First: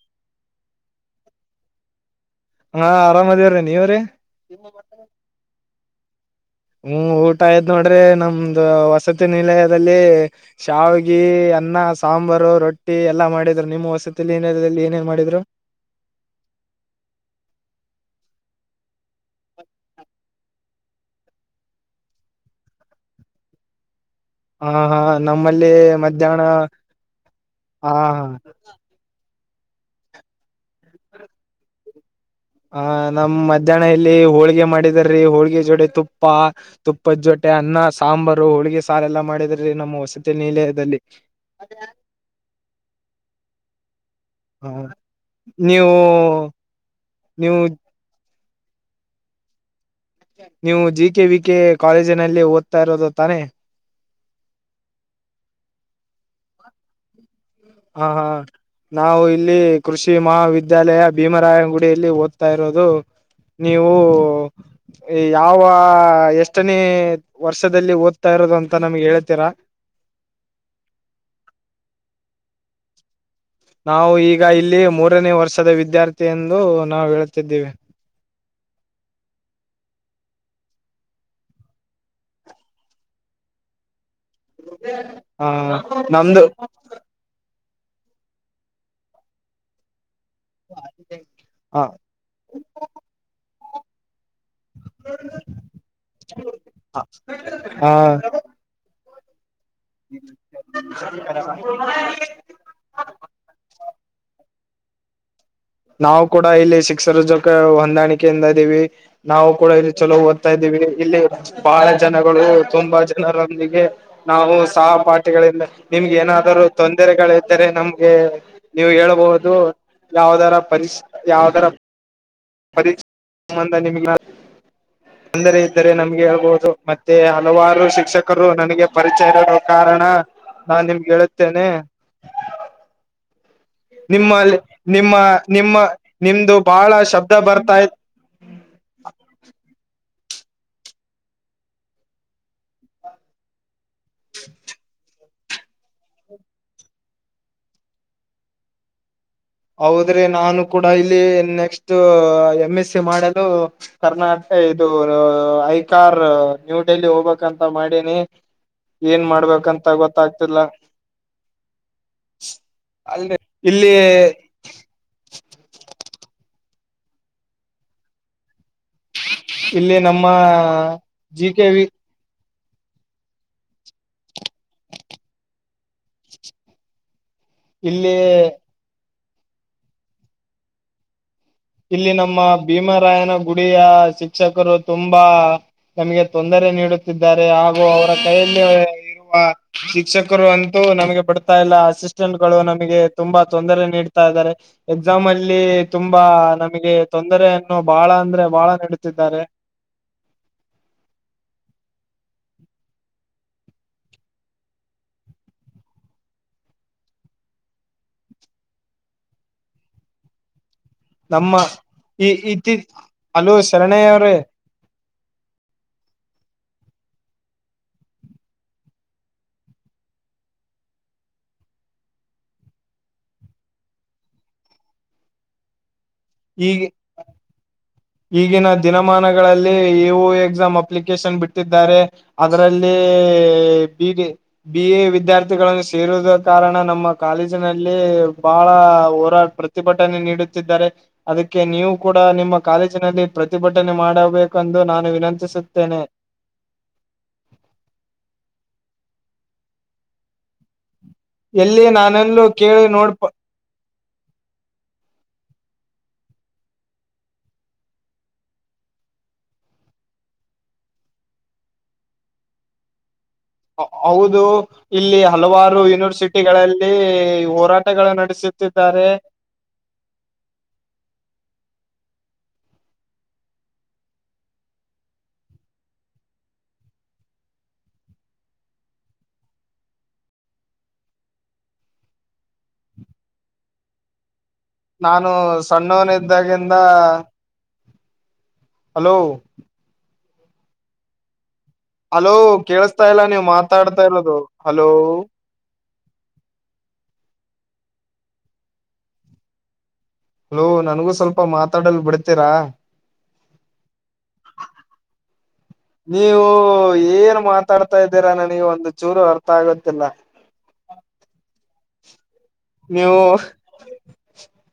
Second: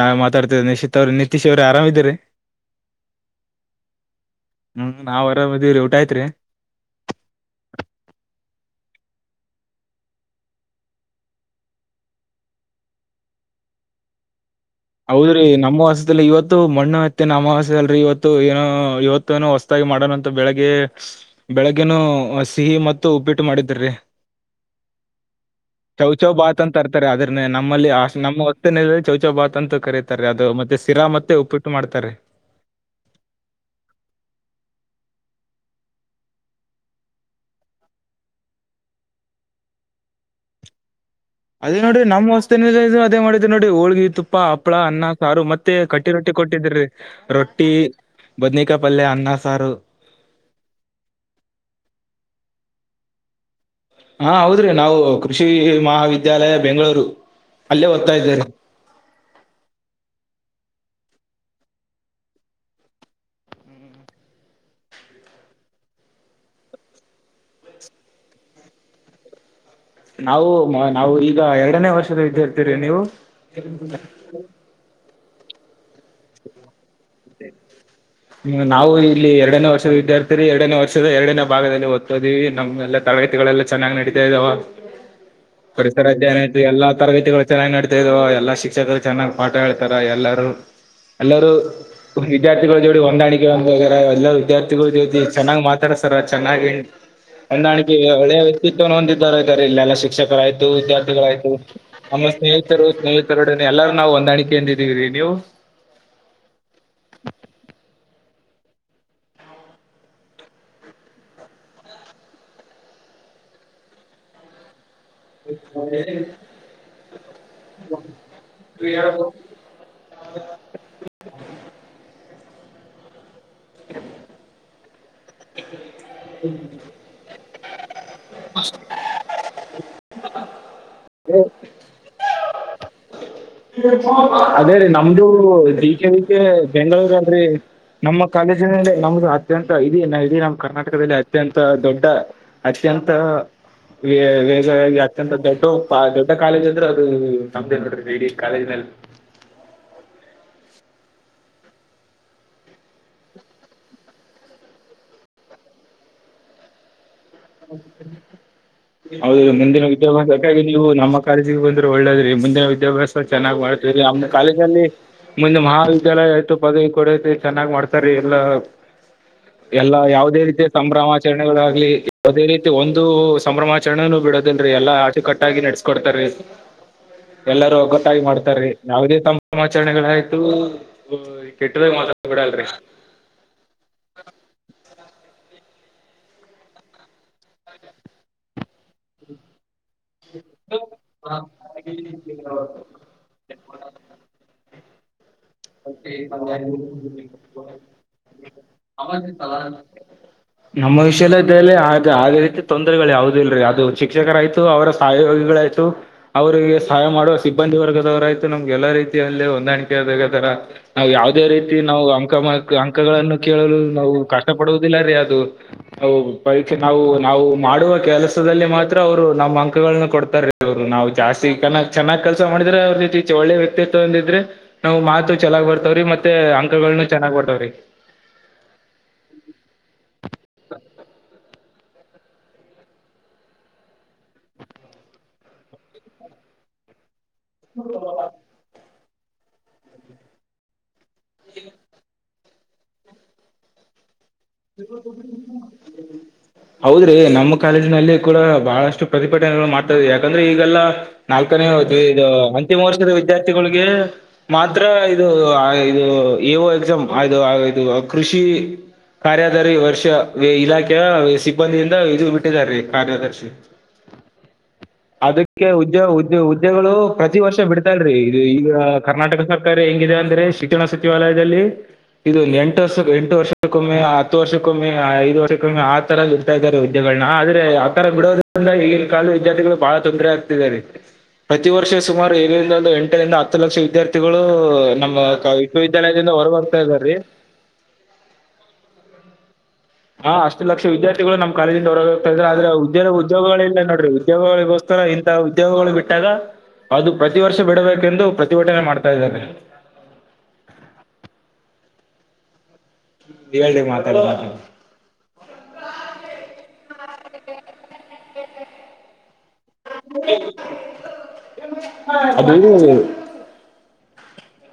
ನಾನೇ ಮಾತಾಡ್ತೀದಿನಿ ನಿತೀಶ ಅವರು ನಿತೀಶ್ ಅವ್ರೆ ಆರಾಮ ಇದರಿ ಹಾ, ಆರಾಮ್ದೇವ್ರೀ ನೀವ್ರೀ- ಹ್ಮ್, ನಾವ್ ಆರಾಮ ಆದಿವ್ರಿ ಊಟ ಆಯತ್ರಿ. ಹ್ಮ್, ಊಟ ಆಯ್ತನೋಡ್ರಿ ನಮ್ದ ವಸತಿ ನಿಲಯದಲ್ಲಿ. ಶಾವಿಗೆ, ಅನ್ನ, ಸಾಂಬಾರು, ರೊಟ್ಟಿ ಎಲ್ಲಾ ಮಾಡಿದ್ರು ನಿಮ್ಮ್ ವಸತಿ ನಿಲಯದಲ್ಲಿ ಏನೇನ್ ಮಾಡಿದ್ರು ಹೌದ್ರಿ ನಮ್ಮ ವಸತಿಯಲ್ಲಿ ಇವತ್ತು ಮಣ್ಣು ಎತ್ತಿನ ಅಮಾವಾಸಿ ಅದಾ ಅಲ್ರೀ ಇವತ್ತು ಏನೋ ಇವತ್ತು ಮ ಹೊಸದಾಗಿ ಮಾಡೋಣಂತ ಬೆಳಿಗ್ಗೆ ಬೆಳಿಗ್ಗೆನು ಸಿಹಿ ಮತ್ತು ಉಪ್ಪಿಟ್ಟು ಮಾಡಿದರಿ. ಹ ಹಾ ನಮ್ಮಲ್ಲಿ ಚೌ ಚೌ ಮಧ್ಯಾಹ್ನ ಭಾತ ಅಂತ ಅರ್ತಾರಿ ಅದ್ರ ಹ ನಮ್ಮಲ್ಲಿ ನಮ್ಮ ವಸತಿನಿಲಯ ಚೌಚ ಭಾತ್ ಅಂತ ಕರಿತಾರೆ ಅದು ಮತ್ತೆ ಸಿರಾ ಮತ್ತೆ ಉಪ್ಪಿಟ್ಟು ಮಾಡ್ತಾರೆ. ಹ ನಮ್ ಮಧ್ಯಾಹ್ನ ಇಲ್ಲಿ ಹೋಳಿಗೆ ಮಾಡಿದಾರೆ ರಿ ಹೋಳಿಗೆ ಜೋತೆ ತುಪ್ಪ. ತುಪ್ಪದ ಜೊತೆ ಅನ್ನ, ಸಾಂಬಾರು ಹೋಳಿಗೆ ಸಾರ ಎಲ್ಲಾ ಮಾಡಿದ್ರೀ ನಮ್ಮ ವಸತಿ ನಿಲಯದಲ್ಲಿ. ಅದೇ ನೋಡಿ ನಮ್ಮ ವಸತಿ ನಿಲಯ ಅದೇ ಮಾಡಿದ್ ನೋಡಿ ಹೋಳ್ಗಿ ತು ಹಪ್ಪ ಹ ಹಪ್ಳ ಅನ್ನ, ಸಾರು ಮತ್ತೆ ನೀವು ಕಟ್ಟಿ ರೊಟ್ಟಿ ಕೊಟ್ಟಿದ್ರರಿ. ನೀವು ರೊಟ್ಟಿ- ಬದನಿಕಾಪಲ್ಲೆ ಅನ್ನ ಸಾರು. ನೀವು ಜಿ ಕೆ ವಿ ಕೆ ಕಾಲೇಜಿನಲ್ಲಿ ಓದ್ತಾ ಇರೋದು ತಾನೆ. ಹಾ ಹೌದ್ರಿ ನಾವು ಕೃಷಿ ಮಹಾವಿದ್ಯಾಲಯ ಬೆಂಗಳೂರು. ಅಲ್ಲೇ ಹಾ, ಓದ್ತಾ ಹಾ ಇದ್ದೇರಿ ನಾವು ಇಲ್ಲಿ ಕೃಷಿ ಮಹಾವಿದ್ಯಾಲಯ ಭೀಮರಾಯನಗುಡಿಯಲ್ಲಿ ಓದ್ತಾ ಇರೋದು. ನೀವು ಯಾವ ಎಷ್ಟನೇ ವರ್ಷದಲ್ಲಿ ಓದ್ತಾ ಇರೋದು ಅಂತ ನಮ್ಗೆ ಹೇಳ್ತೀರಾ. ನಾವು ನಾವು ಈಗ ಎರಡನೇ ವರ್ಷದ ವಿದ್ಯಾರ್ಥಿರೀ ನೀವು. ನಾವು ಈಗ ಇಲ್ಲಿ ಮೂರನೇ ವರ್ಷದ ವಿದ್ಯಾರ್ಥಿ ಎಂದು ನಾವು ಹೇಳತಿದ್ದೀವಿ. ಹ್ಮ, ನಾವು ಇಲ್ಲಿ ಎರಡನೇ ವರ್ಷದ ವಿದ್ಯಾರ್ಥಿರಿ ಎರಡನೇ ವರ್ಷದ ಎರಡನೇ ಭಾಗದಲ್ಲಿ ಓದತೋದಿವಿ ನಮ್ಮೆ ತರಗತಿಗಳೆಲ್ಲ ಚೆನ್ನಾಗಿನಡೀತಾ ಇದಾವ ಪರಿಸರ ಹ ಅಧ್ಯಯನ ನಮ್ದು ಆಯ್ತು ಎಲ್ಲಾ ತರಗತಿಗಳು. ಚೆನ್ನಾಗಿ ನಡಿತಾಇದಾವ ಎಲ್ಲಾ ಶಿಕ್ಷಕರು ಚೆನ್ನಾಗಿಪಾಠ ಹೇಳ್ತಾರೆ ಎಲ್ಲರೂ ಎಲ್ಲರು ಹ ವಿದ್ಯಾರ್ಥಿಗಳ ಜೂಡಿ ಹೊಂದಾಣಿಕೆ ಎಲ್ಲ ವಿದಾರ್ಥಿ. [unintelligible] ಚೆನ್ನಾಗ್ ಮಾತಾಡಿಸ್ತಾರ ಚನ್ನಾಗಿ [unintelligible] ಹ ತ್ವೊಂಡ ಹೊಂದಾರ ಇದತಾರೆ ಇಲ್ಲೆಲ್ಲ ಶಿಕ್ಷಕರ ಆಯ್ತು ವಿದ್ಯಾರ್ಥಿಗಳಾಯ್ತು ನಮ್ಮ ಸ್ನೇಹಿತರು ಸ್ನೇಹಿತರೊಡನೆ ಎಲ್ಲರುನಾ ಹೊಂದಾಣಿಕೆಯಿಂದ ಇದೀವಿರಿ ನೀವು. ನಾವು ಕೂಡ ಇಲ್ಲಿ ಶಿಕ್ಷರ ಜೋಕ ಹೊಂದಾಣಿಕೆಯಿಂದ ಇದೀವಿ ನಾವು ಕೂಡ ಇಲ್ಲಿ ಚೊಲೋ ಓದ್ತಾ ಇದೀವಿ ಇಲ್ಲಿ. ಬಹಳ ಜನಗಳು ತುಂಬಾ ಜನರೊಂದಿಗೆ ನಾವು ಸಹಪಾಟ್ ಗಳಿಂದ ನಿಮ್ಗೆ ಏನಾದ್ರು ತೊಂದರೆಗಳ್ದರೆ ನಮ್ಗೆ ನೀವು ಹೇಳ ಬಹುದು. ಯಾವುದರ ಪರಿಶ್ ಯಾವುದರ. ಪರೀಕ್ಷೆ ಸಂಬಂಧ ನಿಮ್ ತೊಂದರೆ ಇದ್ದರೆ ನಮ್ಗೆ ಹೇಳ್ಬಹುದು ಮತ್. ಮತ್ತೆ ಹಲವಾರು ಶಿಕ್ಷಕರು ನನಗೆ ಪರಿಚಯ ಇರುವ ಕಾರಣ ನಾನ್ ನಿಮ್ಗೆ ಹೇಳುತ್ತೇನೆ. ನಿಮ್ಮಲ್ಲಿ ಅದೇ ರೀ ನಿಮ್ಮ ನಮ್ದು ನಿಮ್ಮ ಜಿ ಕೆ ವಿ ಕೆ ನಿಮ್ದು ಬಹಳ ಬೆಂಗಳೂರ್ ಶಬ್ದ ಅಲ್ರಿ ಬರ್ತಾ ಇದೆ ನಮ್ಮ ಕಾಲೇಜಿನಲ್ಲಿ ನಮ್ದು ಅತ್ಯಂತ ಇದೀ ಇದೀ ನಮ್ಮ್ ಕರ್ನಾಟಕದಲ್ಲಿ ಅತ್ಯಂತ ದೊಡ್ಡ ಅತ್ಯಂತ ವೇಗವಾಗಿ ಅತ್ಯಂತ ದೊಡ್ಡ ದೊಡ್ಡ ಕಾಲೇಜ್ ಅಂದ್ರೆ ಅದು ನಮ್ಮದೇ ನೋಡ್ರಿ ಇಡಿ ಕಾಲೇಜ್ನಲ್ಲಿ ಹೌದ್ರಿ ನಾನು ಕೂಡ ಇಲ್ಲಿ ನೆಕ್ಸ್ಟ್ ಎಮ್ ಎಸ್ ಸಿ ಮಾಡಲು ಕರ್ನಾಟಕ ಇದು ಐಕಾರ್ ನ್ಯೂ ಡೆಲ್ಲಿ ಹೋಗ್ಬೇಕಂತ ಮಾಡಿನಿ ಹೌದು ಮುಂದಿನ ವಿದ್ಯಾಭ್ಯಾಸಕಾಗಿ ನೀವು ನಮ್ಮ ಕಾಲೇಜಿಗೆ ಬಂದ್ರೆ ಒಳ್ಳೇದ್ರಿ ಮುಂದೆ ವಿದ್ಯಾಭ್ಯಾಸ ಅಲ್ರಿ ಚೆನ್ನಾಗಿ ಇಲ್ಲಿ ಮಾಡ್ತರಿ ಆಮೆಲ್ ಕಾಲೇಜಿನಲ್ಲಿ ಮುಂದೆ ಮಹಾವಿದ್ಯಾಲಯ ಆಯ್ತು ಪದವಿ ಕೊಡತಿ ಚೆನ್ನಾಗ್ ಮಾಡ್ತಾರೆ ಎಲ್ಲಾ ಇಲ್ಲಿ ಎಲ್ಲಾ ನಮ್ಮ ಯಾವುದೇ ರೀತಿಯ ಸಂಭ್ರಮ ಜಿ ಕೆ ವಿ ಆಚರಣೆಗಳಾಗಲಿ ಅದೇ ರೀತಿ ಒಂದು ಸಂಭ್ರಮಾಚರಣೆನೂ ಬಿಡೋದೇನ್ರೀ ಎಲ್ಲಾ ಅಚುಕಟ್ಟಾಗಿ ನಡೆಸ್ಕೊಡ್ತಾರ್ ರಿ ಎಲ್ಲರೂ ಇಲ್ಲಿ ಒಗ್ಗೊಟ್ಟಾಗಿ ಮಾಡ್ತಾರೀ ಯಾವುದೇ ಸಂಭ್ರಮ ಆಚರಣೆಗಳಾಯ್ತು ಹ್ಮ್ ಕೆಟ್ಟದಾಗಿ ಇಲ್ಲಿ ಮಾತಾಡ ನಮ್ಮ ಬಿಡಲ್ರಿ [unintelligible] ಗುಡಿಯ ಶಿಕ್ಷಕರು ತುಂಬಾ ತಮಗೆ ತೊಂದರೆ ನೀಡುತ್ತಿದ್ದಾರೆ ಹಾಗು ಅವರ ಕೈಯಲ್ಲಿ ಇರುವ ಶಿಕ್ಷಕರು ಅಂತೂ ನಮಗೆ ಬಡ್ತಾ ಇಲ್ಲ ಅಸಿಸ್ಟೆಂಟ್ ಗಳು ನಮಗೆ ತುಂಬಾ ತೊಂದರೆ ನೀಡ್ತಾ ಇದ್ದಾರೆ ಎಕ್ಸಾಮ್ ಅಲ್ಲಿ ತುಂಬಾ ನಮಗೆ ತೊಂದರೆಯನ್ನು ಬಹಳ ಅಂದ್ರೆ ಬಹಳ ನಿಡುತ್ತಿದ್ದಾರೆ ನಮ್ಮ ವಿಷಯಲ್ಲ ಇದಲ್ಲಿ ಅದೇ ರೀತಿ ತೊಂದರೆಗಳು ಯಾವ್ದು ಇಲ್ರರಿ ಅದು ಶಿಕ್ಷಕರಾಯ್ತು ಅವರ [unintelligible] ಅವ್ರಿಗೆ ಸಹಾಯ ಮಾಡುವ ಸಿಬ್ಬಂದಿ ವರ್ಗದವರ ಆಯ್ತು ನಮ್ಗೆ ಎಲ್ಲಾ ರೀತಿಯಲ್ಲಿ ಹೊಂದಾಣಿಕೆ ಆದಗತರ ನಾವು ಯಾವುದೇ ನಮ್ಮ ರೀತಿ ನಾವು ಈ ಅಂಕಮ ಇತ್ತೀ ಅಂಕಗಳನ್ನು ಹಲೋ ಕೇಳಲು ಶರಣಯ್ಯ ನಾವು ಅವ್ರೇ ಕಷ್ಟ ಪಡುವುದಿಲ್ಲ ರೀ ಅದು ಪರೀಕ್ಷೆ ನಾವು ನಾವು ಮಾಡುವ ಕೆಲಸದಲ್ಲಿ ಮಾತ್ರ ಅವರು ನಮ್ಮ ಅಂಕಗಳನ್ನ ಕೊಡ್ತಾರೆ ಅವ್ರು ನಾವು ಜಾಸ್ತಿ ಕ ಚೆನ್ನಾಗಿ ಕೆಲಸ ಮಾಡಿದ್ರೆ ಅವ್ರ ಇತಿಚೆ ಒಳ್ಳೆ ವ್ಯಕ್ತಿತ್ವ ಅಂದಿದ್ರೆ ನಾವ್ ಮಾತು ಚೆನ್ನಾಗ್ ಬರ್ತವ್ರೀ ಮತ್ತೆ ಈಗ ಅಂಕಲ್ಗಳನು ಚೆನ್ನಾಗ್ ಬರ್ತವ್ರಿ ಈಗಿನ ದಿನಮಾನಗಳಲ್ಲಿ ಯು ಎಕ್ಸಾಮ್ ಅಪ್ಲಿಕೇಶನ್ ಬಿಟ್ ತ್ತಿದ್ದಾರೆ ಅದರಲ್ಲಿ ಬೀ [unintelligible] ಬಿ ಎ ವಿದ್ಯಾರ್ಥಿಗಳನ್ನು ಸೇರುದ ಕಾರಣ ನಮ್ಮ ಕಾಲೇಜ್ ಲ್ಲಿ ಬಹಳ ಹೋರಾಟ್ ಪ್ರತಿಭಟನೆ ನೀಡುತ್ತಿದ್ದಾರೆ ಅದಕ್ಕೆ ನೀವು ಕೂಡ ನಿಮ್ಮ ಕಾಲೇಜಿನಲ್ಲಿ ಪ್ರತಿಭಟನೆ ಮಾಡಬೇಕು. ಕಂದು ನಾನು ವಿನಂತಿಸುತ್ತೇನೆ ಹೌದ್ರಿ ನಮ್ಮ ಕಾಲೇಜ ನಲ್ಲಿ ಕೂಡ ಬಹಳಷ್ಟು ಪ್ರತಿಭಟನೆಗಳು ಮಾಡ್ತ್ವಿ ಯಾಕಂದ್ರೆ ಈಗೆಲ್ಲ ನಾಲ್ಕನೇ ಎಲ್ಲಿ ಹವತಿ ಇದು ನಾನೆಲ್ಲೂ ಅಂತಿಮ ಕೇಳಿ ವರ್ಗದ ನೋಡ್ಪ ವಿದ್ಯಾರ್ಥಿಗಳಿಗೆ ಮಾತ್ರ ಇದು ಇದು ವೋ ಎಕ್ಸ ಇದು ಇದು ಕೃಷಿ ಕಾರ್ಯದಾರಿ ಈ ವರ್ಷ ಇಲಾಖೆಯ ಸಿಬ್ಬಂದಿಯಿಂದ ಇದು ಬಿಟ್ಟಿದಿದ್ದಾರೆರೀ ಕಾರ್ಯದರ್ಶಿ. ಹೌದು ಇಲ್ಲಿ ಅದಕ್ಕೆ ಹಲವಾರು ಯೂನಿವರ್ಸಿಟಿಗಳಲ್ಲಿ ಹೋರಾಟ. ಸಲ್ರಿ ಇದು ಈಗ ಕರ್ನಾಟಕ ಸಾರ್. ಹಂಗಿದೆ ಅಂದ್ರೆ ಶಿಕ್ಷಣ ಸಚಿವಾಲಯದಲ್ಲಿ ಇದು ಎಂಟು ವರ್ಷ ಎಂಟು ವರ್ಷ. ಕೊಮ್ಮೆ ಹತ್ತು ವರ್ಷಕ್ಕೊಮ್ಮೆ ಐದು ವರ್ಷಕ್ಕೊಮ್ಮೆ ಆತರ ಇಡ್ತಾ ಇದ್ದಾರೆ ವುದ್ದೆಗಳನ್ನ ಆದ್ರೆ ಆತರ ಬಿಡೋದ. ಈಗ ಕಾಲದ ವಿದ್ಯಾರ್ಥಿಗಳು ಬಹಳ ತೊಂದರೆ ಆಗ್ತಿದ್ದೆ ರೀ. ಪ್ರತಿ ವರ್ಷ ಸುಮಾರು ಏಳರಿಲೂ ಎಂಟರಿಂದ ಹತ್ತು ಲಕ್ಷ ವಿದ್ಯಾರ್ಥಿಗಳು. ನಮ್ಮ ನಾನು ಕ- ಸಣ್ಣವನ ವಿಶ್ವವಿದ್ಯಾಲಯದಿಂದ ಇದ್ದಾಗಿಂದ ಹೊರಗೋಗ್ತಾ ಇದ್ದಾರೆ ಹಲೋ. ಹಾ ಅಷ್ಟು ಲಕ್ಷ ವಿದ್ಯಾರ್ಥಿ. ಉದೋಗ್ಯಗಳು ಕಾಲೇಜಿಂದ ಹಲೋ ಹೊರಗೋಗ್ತಾರೆ ಆದ್ರೆ ಕೇಳಿಸ್ತಾ ಉದ್ಯೋಗ ಇಲ್ಲ ನೀವು ಉದ್ಯೋಗಗಳ ಇಲ್ಲ ಮಾತಾಡ್ತಾ ನೋಡ್ರಿ ಇರೋದು ಹಲೋ ಉದ್ಯೋಗಗಳಿಗೋಸ್ಕರ ಇಂತ. ಉದ್ಯೋಗಗಳು ಬಿಟ್ಟಾಗ ಅದು ಪ್ರತಿ ವರ್ಷ ಬಿಡಬೇಕೆಂದು ಪ್ರತಿಭಟನೆ ಮಾಡ್ತಾ ಇದ್ದಾರೆ. ಹಲೋ ನನ್ಗೂ ಸ್ವಲ್ಪ ಮಾತಾಡಲ್ ಬಿಡ್ತೀರಾ. ಹೇಳ್ರಿ ಮಾತಾಡಿ [inaudible] ನೀವು ಏನ್ ಮಾತಾಡ್ತಾ ಇದ್ದೀರಾ ನನಗೆ ಒಂದು ಚೂರು ಅರ್ಥ ಆಗತ್ತಿಲ್ಲ. ಅದು ನೀವು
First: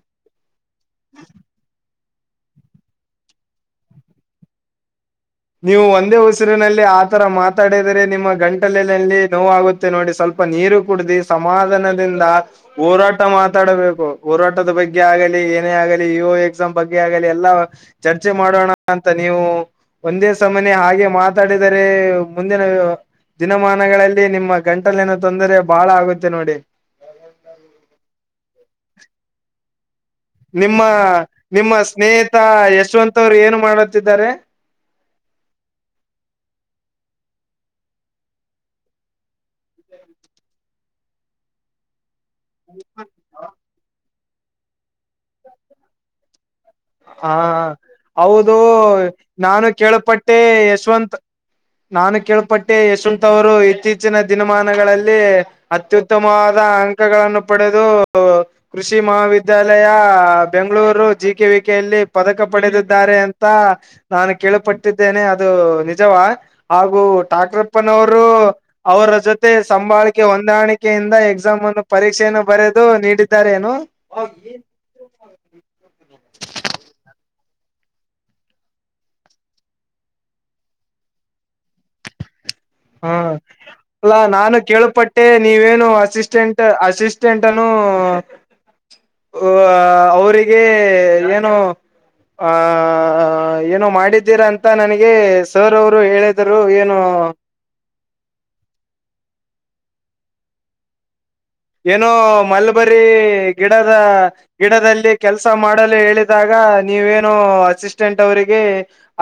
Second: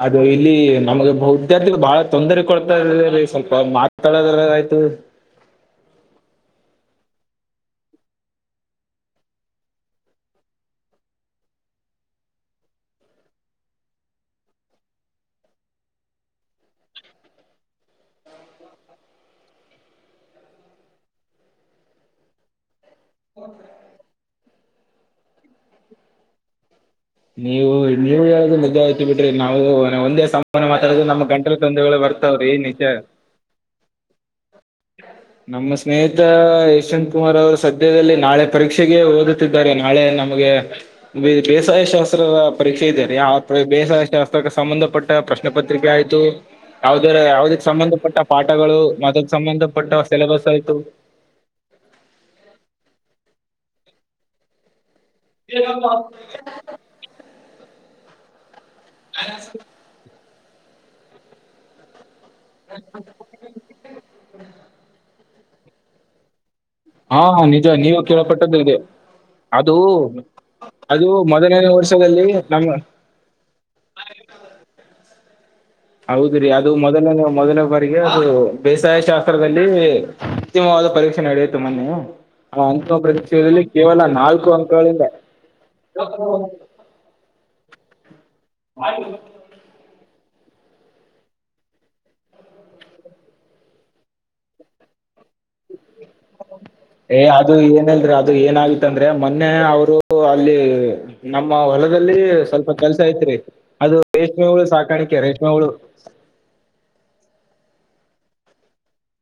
ಅದು ಇಲ್ಲಿ ನಮಗೆ ವಿದ್ಯಾರ್ಥಿಗಳು ಬಹಳ. ತೊಂದರೆ ಕೊಡ್ತಾಯಿದೆರೀ ಸ್ವಲ್ಪ ಮಾತಾಡೋದ್ರ ಆಯ್ತು. ನೀವು ಒಂದೇ ಉಸಿರಿನಲ್ಲಿ ಆತರ ಮಾತಾಡಿದರೆ ನಿಮ್ಮ ಗಂಟಲಲ್ಲಿ ನೋವುಗುತ್ತೆ. ನೋಡಿ ಸ್ವಲ್ಪ ನೀರು ಕುಡ್ದಿ ಸಮಾಧಾನದಿಂದ. ಹೋರಾಟ ಮಾತಾಡಬೇಕು ಹೋರಾಟದ ಬಗ್ಗೆ ಆಗಲಿ ಏನೇ ಆಗಲಿ ಇ ಓ ಎಕ್ಸಾಮ್ ಬಗ್ಗೆ ಆಗಲಿ ಎಲ್ಲಾ. ಚರ್ಚೆ ಮಾಡೋಣ ಅಂತ ನೀವು. ಒಂದೇ ಸಮನೆ ಹಾಗೆ ಮಾತಾಡಿದರೆ ಮುಂದಿನ ದಿನಮಾನಗಳಲ್ಲಿ ನಿಮ್ಮ. ಗಂಟಲಿನಾ ತೊಂದರೆ ಬಾಳ ಆಗುತ್ತೆ ನೋಡಿ. ನೀವು ನೀವು ಹೇಳೋದು ನಿಜ ಆಯ್ತು ಬಿಡ್ರಿ ನಾವು ಒಂದೇ ಸಮನೆ. ನಿಮ್ಮ ಮಾತಾಡದು ನಮ್ಮ ಗಂಟಲು ನಿಮ್ಮ ತೊಂದರೆಗಳು ಸ್ನೇಹಿತ ಬರ್ತಾವ್ರಿ ನಿಜ ಯಶವಂತ್ ಅವರು ಏನು ಮಾಡುತ್ತಿದ್ದಾರೆ ನಮ್ಮ ಸ್ನೇಹಿತ ಯಶವಂತ್ ಕುಮಾರ್ ಅವರು ಸದ್ಯದಲ್ಲಿ ನಾಳೆ ಪರೀಕ್ಷೆಗೆ ಓದ. ನಾಳೆ ನಮಗೆ ಬೇಸ್ ಶಾಸ್ತ್ರದ ಪರೀಕ್ಷೆ ಇದೆ ರೀ ಬೇಸಾಯ ಶಾಸ್ತ್ರಕ್ಕೆ ಸಂಬಂಧಪಟ್ಟ ಪ್ರಶ್ನೆಪತ್ರಿಕೆ ಆಯ್ತು. ಯಾವದ ಹ ಯಾವದಕ್ ಸಂಬಂಧ ಪಟ್ಟ ಹೌದು ಪಾಠಗಳು ಅದಕ್ ಸಂಬಂಧ ನಾನು ಪಟ್ಟ ಕೇಳಪಟ್ಟೆ ಸಿಲೆಬಸ್ ಆಯ್ತು. ಯಶವಂತ್ ನಾನು ಕೇಳ್ಪಟ್ಟೆ ಯಶವಂತ್ ಅವರು ಇತ್ತೀಚಿನ ದಿನಮಾನಗಳಲ್ಲಿ. ಅತ್ಯುತ್ತಮವಾದ ಅಂಕಗಳನ್ನು ಪಡೆದು ಕೃಷಿ ಮಹಾವಿದ್ಯಾಲಯ. ಬೆಂಗಳೂರು ಜ ಕೆ ವಿಕೆಯಲ್ಲಿ ಪದಕ ಪಡೆದಿದ್ದಾರೆ ಅಂತ. ನಾನು ಕೇಳಪಟ್ಟಿದ್ದೇನೆ ಅದು ನಿಜವಾ ಹಾಗು ಹಾ ನಿಜ ನೀವು ಟಾಕ್ರಪ್ಪನವರು ಕೇಳಪಟ್ಟದ್ದು ಇದೆ ಅವರ ಜೊತೆ ಅದು ಸಂಭಾಳಿಕೆ ಹೊಂದಾಣಿಕೆ. ಅದು ಎಕ್ಸಾಮ್ ಮೊದಲನೇ ಅನ್ನು ವರ್ಷದಲ್ಲಿ ಪರೀಕ್ಷೆೆಯನ್ನು ನಮ್ಮ ಬರೆದು ನೀಡಿದ್ದಾರೆ ಏನು. ಹೌದ್ರೀ ಅದು ಮೊದಲನೇ ಮೊದಲನೇ ಬಾರಿಗೆ ಅದು ಬೇಸಾಯ ಶಾಸ್ತ್ರದಲ್ಲಿ. ಉತ್ತಿಮವಾದ ಪರೀಕ್ಷೆ ನೆಡೆಯಿತು ಮೊನೆ ಹಾ ಅಲ್ಲಾ ನಾಲ್ಕು ನಾನು ಅಂಕಗಳಿಂದ ಕೇಳಪಟ್ಟೆ ನೀವೇನು ಅಸಿಸ್ಟೆಂಟ್ ಅಸಿಸ್ಟ. ಅಸಿಸ್ಟೆಂಟ್ನನ್ನು [inaudible] ಆ ಅವರಿಗೆ ಏನು ಆ. ಆ ಏನು ಮಾಡಿದ್ದೀರಾ ಅಂತ ನನಗೆ ಸರ್ ಅವರು ಹೇಳರು ಏನು. ಏ ಅದು ಏನಿಲ್ರಿ ಅದು ಏನಗತ್ತಂದ್ರೆ ಮೊನ್ನೆ ಅವರು ಅಲ್ಲಿ. ನಮ್ಮ ಏನೋ ಹೊಲದಲ್ಲಿ ಸ್ವಲ್ಪ ಮಲ್ಬರಿ ಕೆಲ್ಸ ಐತ್ರಿ ಗಿಡದ ಅದು ರೇಷ್ಮೆ ಹುಳು ಗಿಡದಲ್ಲಿ ಸಾಕಾಣಿಕೆ ಕೆಲ್ಸ ರೇಷ್ಮೆ ಹುಳು ಮಾಡಲು ಹೇಳ. ಇದಾಗ ನೀವೇನು ಅಸಿಸ್ಟೆಂಟ್ ಅವರಿಗೆ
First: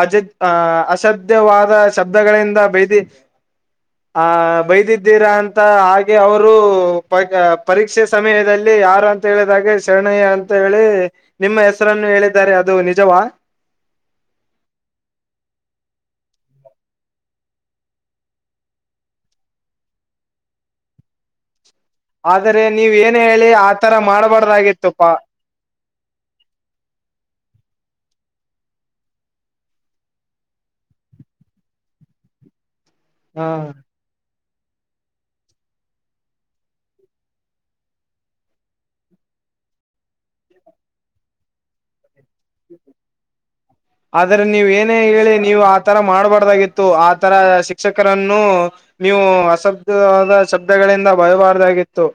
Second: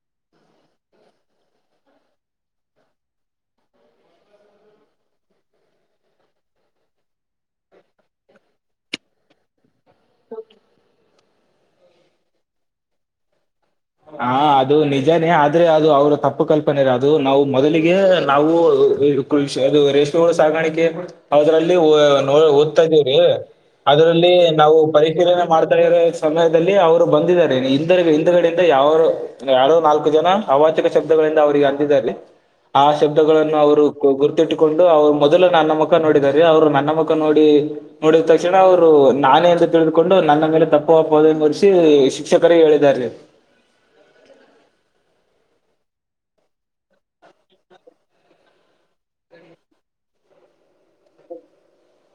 ಅಜ ಅಹ್ ಅಸಾಧ್ಯವಾದ ಶಬ್ದಗಳಿಂದ ಬೇದಿ ಆ ಬೈದಿದ್ದೀರಾ ಅಂತ ಹಾಗೆ ಅವರು ಪ ಪರೀಕ್ಷೆ ಸಮಯದಲ್ಲಿ ಯಾರು ಅಂತ ಹೇಳಿದಾಗ ಶರಣಯ್ಯ ಅಂತ ಹೇಳಿ ನಿಮ್ಮ ಹೆಸರನ್ನು ಹೇಳಿದ್ದಾರೆ ಅದು ನಿಜವಾ ಹಾ ಅದು ನಿಜಾನೇ ಆದ್ರೆ ಅದು ಅವ್ರ ತಪ್ಪು ಕಲ್ಪನೆ ಅದು ನಾವು ಮೊದಲಿಗೆ ನಾವು ದು ರೇಷ್ಮೆಹುಳು ಸಾಗಾಣಿಕೆ ಅದ್ರಲ್ಲಿ ನ ಆದರೆ ಓದ್ತಾ ನೀವ್ ಇದೀವ್ರೀ ಏನ್ ಹೇಳಿ ಆತರ ಅದ್ರಲ್ಲಿ ನಾವು ಮಾಡಬಾರ್ದಾಗಿತ್ತುಪ್ಪಾ ಪರಿಶೀಲನೆ ಮಾಡ್ತಾ ಇದವ್ರೆ ಸಮಯದಲ್ಲಿ ಅವರು ಬಂದಿದ್ದಾರೆ ಹಿಂದಂದುಗಡೆ ಯ ಯಾರೋ ನಾಲ್ಕು ಜನ ಅವಾಚಕ ಶಬ್ದಗಳಿಂದ ಅವರಿಗೆ ಅಂದಿದಲ್ಲಿ ಆ ಶಬ್ ಗಳನ್ನು ಹಾ. ಅವರು ಗುರುತಿಟ್ಟುಕೊಂಡು ಅವರು ಮೊದಲು ನನ್ನ ಮೂಖ ನೋಡಿದ್ದಾರೆ ಅವರು ನನ್ನ ಮೂಖ ನೋಡಿ ನೋಡಿದ ತಕ್ಷಣ ಅವ್ರು ನಾನೇ ಅಂತ ತಿಳಿದುಕೊಂಡು ನನ್ನ ಮೇಲೆ ತಪ್ಪು ಆಪ್ಪೋದನೆ ಹೊದಿಸಿ ಶಿಕ್ಷೆ ಬೇರೆ ಹೇಳಿದ್ದಾರೆ. ಆದ್ರೆ ನೀವು ಏನೇ ಹೇಳಿ ನೀವು ಆತರ ಮಾಡ್ಬಾರ್ದಾಗಿತ್ತು ಆತರ ಶಿಕ್ಷಕರನ್ನು ನೀವು ಅಸಬ್ಯವಾದ ಶಬ್ದಗಳಿಂದ ಬಯಬಾರ್ದಾಗಿತ್ತು.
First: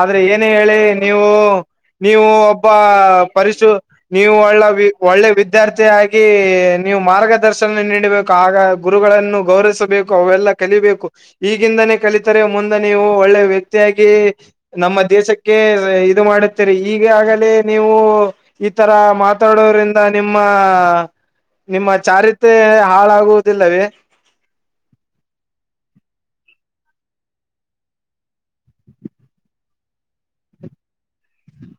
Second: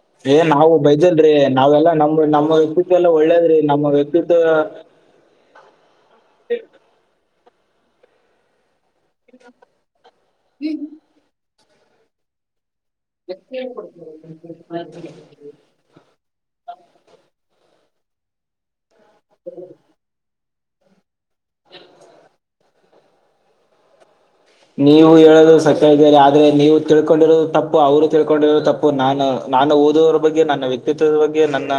ಆದ್ರೆ ಏ ಏನೇ ನಾವು ಹೇಳಿ ನೀವು ಬೈದಿಲ್ರಿ ನಾವೆಲ್ಲಾ ನಮ್ ನೀವು ನಮ್ಮ ಒಬ್ಬ ವ್ಯಕ್ತಿತ್ವ ಎಲ್ಲಾ ಒಳ್ಳೇದ್ರಿ ಪರಿಶು ನಮ್ಮ ನೀವು ವ್ಯಕ್ತಿತ್ವ ಒಳ್ಳೆ ಒಳ್ಳೆ ವಿದ್ಯಾರ್ಥಿಯಾಗಿ ನೀವು ಮಾರ್ಗದರ್ಶನ ನೀಡಬೇಕು ಆಗಾಗ್ ಗುರುಗಳನ್ನು ಗೌರವಿಸಬೇಕು ಅವೆಲ್ಲ ಕಲಿಬೇಕು ಈಗಿಂದನೇ ಕಲಿತರೆ ಮುಂದ್ ದನೆ ನೀವು ಒಳ್ಳೆ ವ್ಯಕ್ತಿಯಾಗಿ ನಮ್ಮ ದೇಶಕ್ಕೆ ಇದು ಮಾಡುತ್ತೀರಿ ಈಗ ಆಗಲೇ ನೀವು ಈ ತರ ಮಾತಾಡೋರಿಂದ ನಿಮ್ಮ ನಿಮ್ಮ ಚಾರಿತೆ ಹಾಳಾಗುವುದಿಲ್ಲವೇ. ನೀವು ಹೇಳದು ಸತ್ಯ ಇದೆರೀ ಆದ್ರೆ ನೀವು ತಿಳ್ಕೊಂಡಿರೋದು ತಪ್ಪು ಅವರು ತಿಳ್ಕೊಂಡಿರೋದು ತಪ್ಪು ಪ್ ನಾನು ನಾನು ಓದುವರ ಬಗ್ಗೆ ನನ್ನ ವ್ಯಕ್ತಿತ್ವದ ಬಗ್ಗೆ ನನ್ನ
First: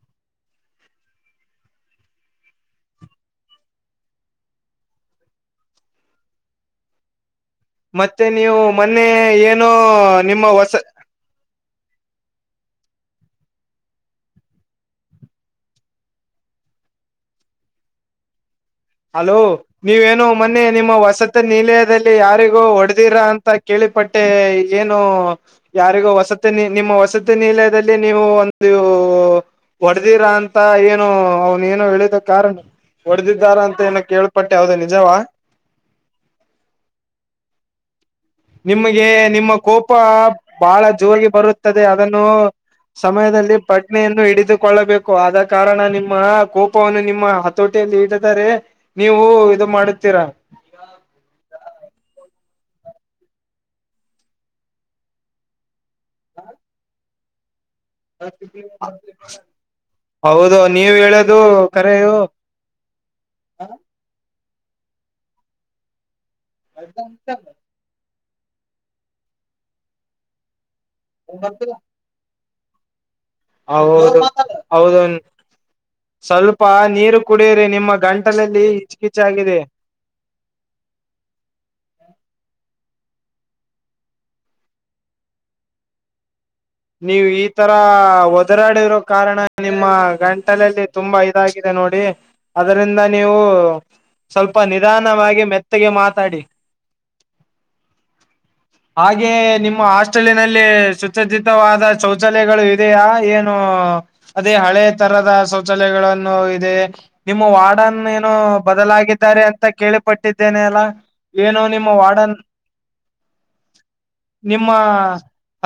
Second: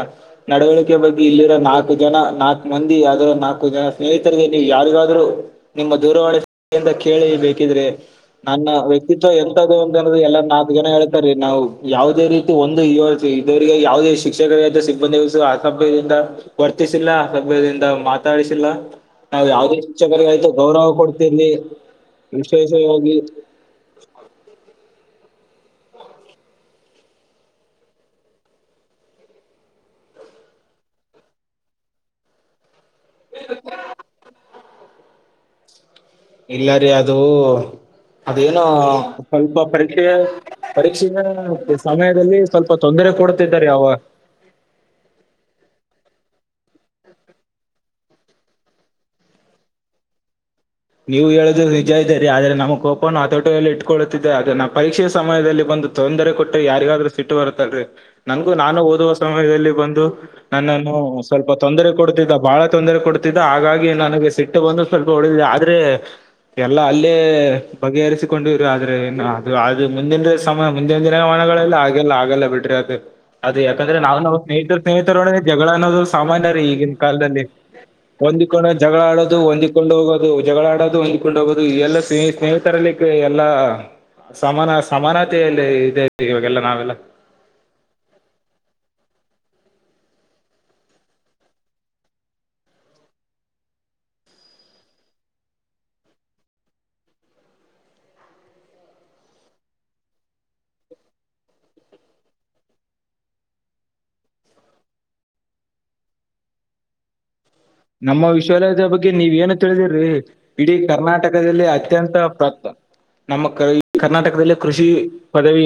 ನಡವಳಿಕೆ ಬಗ್ಗೆ ಇಲ್ಲಿರೋ ನಾಲ್ಕು ಜನ ನಾಲ್ಕು ಮಂದಿ ಆದರ ನಾಲ್ಕು ಜನ ಸ್ನೇಹಿತರಿಗೆ ನೀವು ಯಾರಿಗಾದ್ರೂ ನಿಮ್ಮ ದೂರವಾಣಿ ಸಂಖ್ಯೆ ಇಂದು ಕೇಳಿ ಬೇಕ್ ಕಿಂದ್ರೆ ಮತ್ತೆ ನೀವು ನನ್ನ ಮೊನ್ನೆ ವ್ಯಕ್ತಿತ್ವ ಏನೋ ಎಂತದೂ ಒಂದ ನ ಎಲ್ಲ ನಿಮ್ಮ ನಾಲ್ಕು ಹೊಸ ಜನ ಹೇಳ್ ರೀ ನಾವು ಯಾವುದೇ ರೀತಿ ಒಂದು ಇವ ಇದವರಿಗೆ ಯಾವುದೇ ಶಿಕ್ಷಕರ ಸಿಬ್ಬಂದಿ ಅಸಭ್ಯದಿಂದ ವರ್ತಿಸಿಲ್ಲ ಅಸಭ್ಯದಿಂದ ಮಾತಾಡಿಸಿಲ್ಲ. ಹಲೋ ನಾವ್ ಯಾವುದೇ ನೀವೇನು ಶಿಕ್ಷಕರಿಗಾಯ್ತು ಮೊನ್ನೆ ಗೌರವ ನಿಮ್ಮ ವಸಂತಿ ಕೊಡ್ತಿರ್ಲಿ ನಿಲಯದಲ್ಲಿ ಯಾರಿಗೂ ವಿಶೇಷವಾಗಿ ಹೊಡೆದಿರಾ ಅಂತ್ ಅಂತ ಕೇಳಿಪಟ್ಟೆ ಇದ್ದೇನೂ. ಯಾರಿಗೂ ವಸತಿ ನಿಮ್ಮ ವಸತಿ ನಿಲಯದಲ್ಲಿ ನೀವು ಒಂದು ಹೊಡೆದಿರ ಅಂತ ಏನು ಅವನ ಏನೂ ಹೇಳಿದ ಕಾರಣ ಹೊಡೆದಿದ್ದಾರ ಅಂತ ಏನೋ ಕೇಳ್ಪಟ್ಟೆ ಆವುದೋ ನಿಜವಾ. ಇಲ್ಲ ರೀ ಅದು ಅದೇನೋ ನಿಮಗೆ ನಿಮ್ಮ ಸ್ವಲ್ಪ ಕೋಪ ಪರೀಕ್ಷೆಯ ಬಹಳ ಪರೀಕ್ಷೆಯ ಜೋಗೆ ಬರುತ್ತದೆ ಅದನ್ನು ಸಮಯದಲ್ಲಿ ಸ್ವಲ್ಪ ತೊಂದರೆ ಸಮಯದಲ್ಲಿ ಕೊಡ್ತಿದ್ದಾರೆ ಅವ ಪಟ್ನೆಯನ್ನು ಹಿಡಿದು ಕೊಳ್ಳಬೇಕು ಆದ ಕಾರಣ ನಿಮ್ಮ ಕೋಪವನ್ನು ನಿಮ್ಮ ಹತೋಟಿಯಲ್ಲಿ ಇಡಿದರೆ ನೀವು ಇದು ಮಾಡುತ್ತೀರಾ. ನೀವು ಹೇಳಿದ್ರ ನಿಜ ಇದ್ದರಿ ಆದ್ರೆ ನಮ್ಮ ಕೋಪನು ಆತೋಟಲ್ಲಿ ಇಟ್ಟಕೊಳ್ಳತ್ತಿದ್ದೆ ಆದ್ರೆ ನಾ ಪರೀಕ್ಷೆಯ ಸಮಯದಲ್ಲಿ ಬಂದು ತೊಂದರೆ ಕೊಟ್ಟ್ರೆ ಯಾರಿಗಾದ್ರರು ಸಿಟ್ಟು ಬರುತ್ತೆ. ನಂಗು ನಾನು ಓದುವ ಸಮಯದಲ್ಲಿ ಬಂದು ಹೌದು ನನ್ನನ್ನು ನೀವ್ ಹೇಳೋದು ಸ್ವಲ್ಪ ತೊಂದರೆ ಕರೆಯು ಕೊಡ್ತಿದ್ದ ಬಾಳ ತೊಂದರೆ ಕೊಡ್ತ್ ತ್ತಿದ್ದ ಹಾಗಾಗಿ ನನಗೆ ಸಿಟ್ಟು ಬಂದು ಸ್ವಲ್ಪ ಹೊಡೆದಿದೆ ಆದ್ರೆ ಎಲ್ಲಾ ಅಲ್ಲೇ ಬಗೆಹರಿಸಿಕೊಂಡಿರು ಆದ್ರೆ ಏದು ಅ ಮುಂದಿನ ಸಲೀೆ ಸಮಯ ಮುಂಂದಿನ ದಿನಾವಣೆಲ್ಲ ಆಗಲ್ಲ ಆಗಲ್ಲ ಬಿಡ್ರಿ ಅದು ಅದ ಯಾಕಂದ್ರೆ ನಾವು ಹೌದು ನಾವು ಸ್ನೇಹಿತರ ಹೌದು ಸ್ನೇಹಿತರಡ ಜಗಳ ಅನ್ನೋದು ಸಾಮಾನ್ಯ ಸ್ವಲ್ಪ ರೀ ಈಗಿನ ನೀರು ಕಾಲದಲ್ಲಿ ಕುಡಿಯಿರಿ ನಿಮ್ಮ ಗಂಟಲಲ್ಲಿ ಹೊಂದಿಕೊಂಡ ಜಗಳ ಹಿಚ್ಕಿಚ್ ಆಡೋದು ಆಗಿದೆ ಹೊಂದಿಕೊಂಡು ಹೋಗೋದು ಜಗಳಾಡೋದು ಹೊಂದ್ಕೊಂಡು ಹೋಗೋುದು ಈ ಎಲ್ಲ ಸ್ನೇ ಸ್ನೇಹಿತರಲ್ಲಿ ಎಲ್ಲಾ. ಸಮಾನ ಸಮಾನತೆಯಲ್ಲಿ ಇದೆ ಇವಾಗೆಲ್ಲ ನಾವೆಲ್ಲ. ನೀವು ಈ ತರ ಒದರಾಡಿರೋ ಕಾರಣ ನಿಮ್ಮ ಗಂಟಲಲ್ಲಿ ತುಂಬಾ ಇದಾಗಿದೆ ನೋಡಿ. ಅದರಿಂದ ನೀವು ಸ್ವಲ್ಪ ನಿಧಾನವಾಗಿ ಮೆತ್ತಗೆ ಮಾತಾಡಿ. ಹಾಗೆಯ ನಿಮ್ಮ ಹಾಸ್ಟೆಲಿನಲ್ಲಿ ಸುಚಜೀತವಾದ ಶೌಚಾಲಯಗಳು. ಇದಿಯಾ ಏನು ಅದೇ ಹಳೆ ತರದ ಶೌಚಾಲಯಗಳನ್ನು ಇದೆ ನಿಮ್ಮ ವಾರ್ಡ್. ನಮ್ಮ ವಿಶ್ವಾಲಯದ ಬಗ್ಗೆ ನೀವ ಏನು ತಿಳಿದಿರ್ರಿ ಕೇಳಿಪಟ್ಟಿದ್ದೇನೆ ಇಡೀ ಅಲ್ಲ ಏನೋ ಕರ್ನಾಟಕದಲ್ಲಿ ನಿಮ್ಮ ಅತ್ಯಂತ ವಾರ್ಡನ್ ಪ್ರಾಪ್ತ. ನಮ್ಮ ಈ ಕರ್ನಾಟಕದಲ್ಲಿ ನಿಮ್ಮ ಕೃಷಿ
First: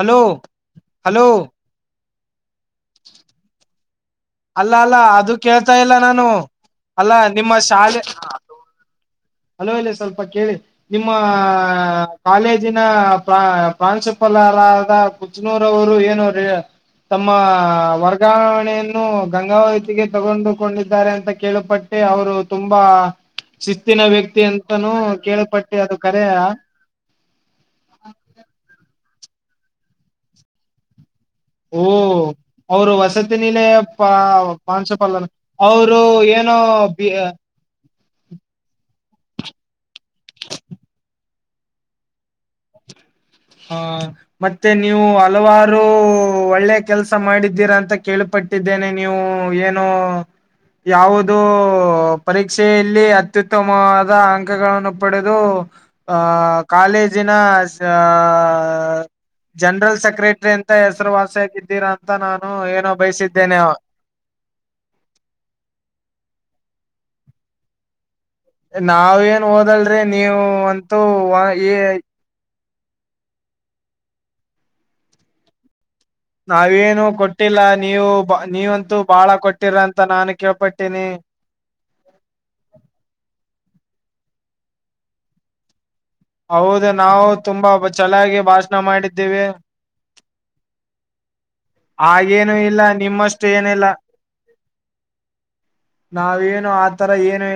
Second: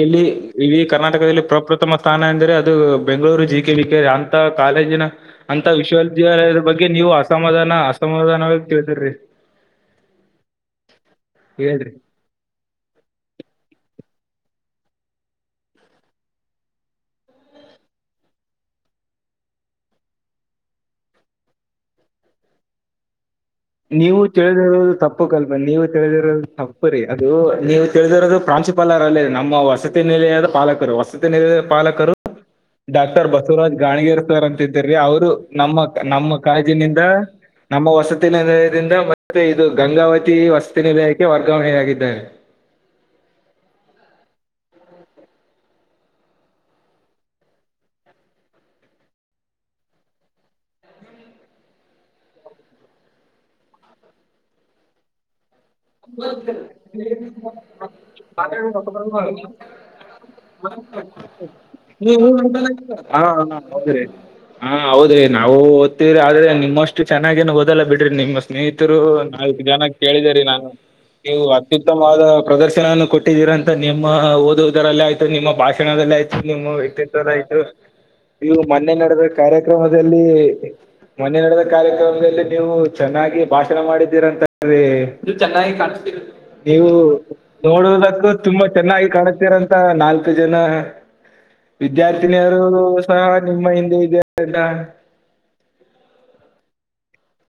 ಹಲೋ ಇಡೀ ಹಲೋ ಕರ್ನಾಟಕದಲ್ಲಿ ಪ್ರ. ಉತ್ತಮ ಸ್ಥಾನ ಎಂದರೆ ಅದು Bengaluru G K V K ಅಂತ ಅಲ್ಲ ಅಲ್ಲ ಕಾಲೇಜಿನ ಅದು ಅಂತ ಕೇಳ್ತಾ ಇಲ್ಲ ನಾನು ವಿಶ್ವವಿದ್ಯಾಲಯ. ನೀವು ಅಲ್ಲ ಅಸಮಾಧಾನ ಅಸಮಾಧಾನವಾಗಿ ತಿಳಿದಿರ್ರಿ. ಅಲಲ್ಲಿ ಸ್ವಲ್ಪ ಕೇಳಿ ನಿಮ್ಮ. ಹೇಳ್ರಿ ಕಾಲೇಜಿನ ಪ್ರಾ ಪ್ರಾನ್ಸಿಪಲ್ರಾದ ಕುಜನೂರ ಅವರು ಏನು. ತಮ್ಮ ವರ್ಗಾವಣೆಯನ್ನು. ಗಂಗಾವತಿಗೆ ತಗೊಂಡುಕೊಂಡಿದ್ದಾರೆ ಅಂತ ಕೇಳಪಟ್ಟೆ ಅವರು ತುಂಬಾ. ಶಿಸ್ತಿನ ನೀವು ವ್ಯಕ್ತಿ ಅಂತನೂ ತಿಳಿದಿರೋದು ಕೇಳಪಟ್ಟೆ ಅದು ಕರೆಯ. ಸರಿ ಅದು ನೀವು ತಿಳಿದಿರೋದು ಪ್ರಾಂಶುಪಾಲರ ಅಲ್ಲೇ ನಮ್ಮ ವಸತಿ ನಿಲಯದ ಪಾಲಕರು. ವಸತಿ ನಿಲಯದ ಓ ಪಾಲಕರು ಅವರು ಡಾಕ್ಟರ್ ವಸತಿ ನಿಲಯ ಬಸವರಾಜ್ ಗಾಣಗಿರ್ ಸರ್ ಅಂತಿದೀ ಪ್ರಾಂಶುಪಾಲರು ಅವರು. ನಮ್ಮ ಅವರು ನಮ್ಮ ಏನೋ ಕಾಲೇಜಿನಿಂದ. ಬಿ ನಮ್ಮ ವಸತಿ ನಿಲಯದಿಂದ ಮತ್ತೆ ಇದು ಗಂಗಾವತಿ ವಸತಿ ನಿಲಯಕ್ಕೆ ವರ್ಗಾವಣೆ ಆಗಿದ್ದಾರೆ. ಹಾ ಮತ್ತೆ ನೀವು ಹಲವಾರು. ಒಳ್ಳೆ ಕೆಲ್ಸ ಮಾಡಿದ್ದೀರಾ ಅಂತ ಕೇಳಪಟ್ಟಿದ್ದೇನೆ ನೀವು ಏನೋ. ಯಾವುದ ಪರೀಕ್ಷೆಯಲ್ಲಿ ಅತ್ಯುತ್ತಮವಾದ ಅಂಕಗಳನ್ನು ಪಡೆದು. ಆ ಕಾಲೇಜಿನ ಹಾ. ಜನರಲ್ ಸೆಕ್ರೆಟ್ರರಿ ಅಂತ ಹೆಸರುವಾಸಿಯಾಗಿದ್ದೀರಾ ಅಂತ ನಾನು ಏನೊ. ಹಾ ಬಯಸಿದ್ದೇನೆ. ಹಾ, ಹೌದ್ರಿ ಹಾ ಹೌದ್ರಿ ನಾವು ಓದುತಿವ್ರಿ ಆದ್ರೆ ನಿಮ್ಮಷ್ಟು. ಚೆನ್ನಾಗೇನು ಓದಲ್ಲ ಬಿಡ್ರಿ ನಿಮ್ಮ ಸ್ನೇಹಿತರು ನಾವೇನ್ ನಾಲ್ಕ್ ಜನ ಓದಲ್ರಿ ಕೇಳಿದ ರೀ ನೀವು ನಾನು. ಅಂತೂ ನೀವು ಅತ್ಯುತ್ತಮವಾದ. ಪ್ರದರ್ಶನವನ್ನು ಕೊಟ್ಟಿದ್ದೀರಂತ ನಿಮ್ಮ ಓದುವುದರಲ್ಲೇ ಆಯ್ತು ನಿಮ್ಮ ಭಾಷಣದಲ್ಲ ಆಯ್ತು. ನಿಮ್ಮ ನಾವೇನು ವ್ಯಕ್ತಿವದು ಕೊಟ್ಟಿಲ್ಲ ಆಯ್ತು ನೀವು ಇವು ಮೊನ್ನೆ ನೀವಂತೂ ನಡೆದ ಬಾಳ ಕೊಟ್ಟಿರ ಅಂತ ಕಾರ್ಯಕ್ರಮದಲ್ಲಿ ನಾನು ಕೇಳ್ಪಟ್ಟೀನಿ ಮೊನ್ನೆ ನಡೆದ. ಕಾರ್ಯಕ್ರಮದಲ್ಲಿ ನೀವು ಚೆನ್ನಾಗಿ ಭಾಷಣ ಮಾಡಿದ್ದೀರಂತ ಚೆನ್ನಾಗಿ. ಹೌದು ನೀವು ನಾವು ತುಂಬಾ ನೋಡುವುದಕ್ಕೂ ಚೆನ್ನಾಗಿ ತುಂಬಾ ಭಾಷಣ ಚೆನ್ನಾಗಿ ಮಾಡಿದ್ದೇವೆ ಕಾಣತೀರಂತ ನಾಲ್ಕು ಜನ. ಹಾಗೇನು ವಿದ್ಯಾರ್ಥಿನಿಯರು ಇಲ್ಲ ಸಹ ನಿಮ್ಮಷ್ಟು ನಿಮ್ಮ ಏನಿಲ್ಲ ಹಿಂದೆ ಇದಾರೆ ಅಂತ. ನಾವೇನು ಆತರ ಏನು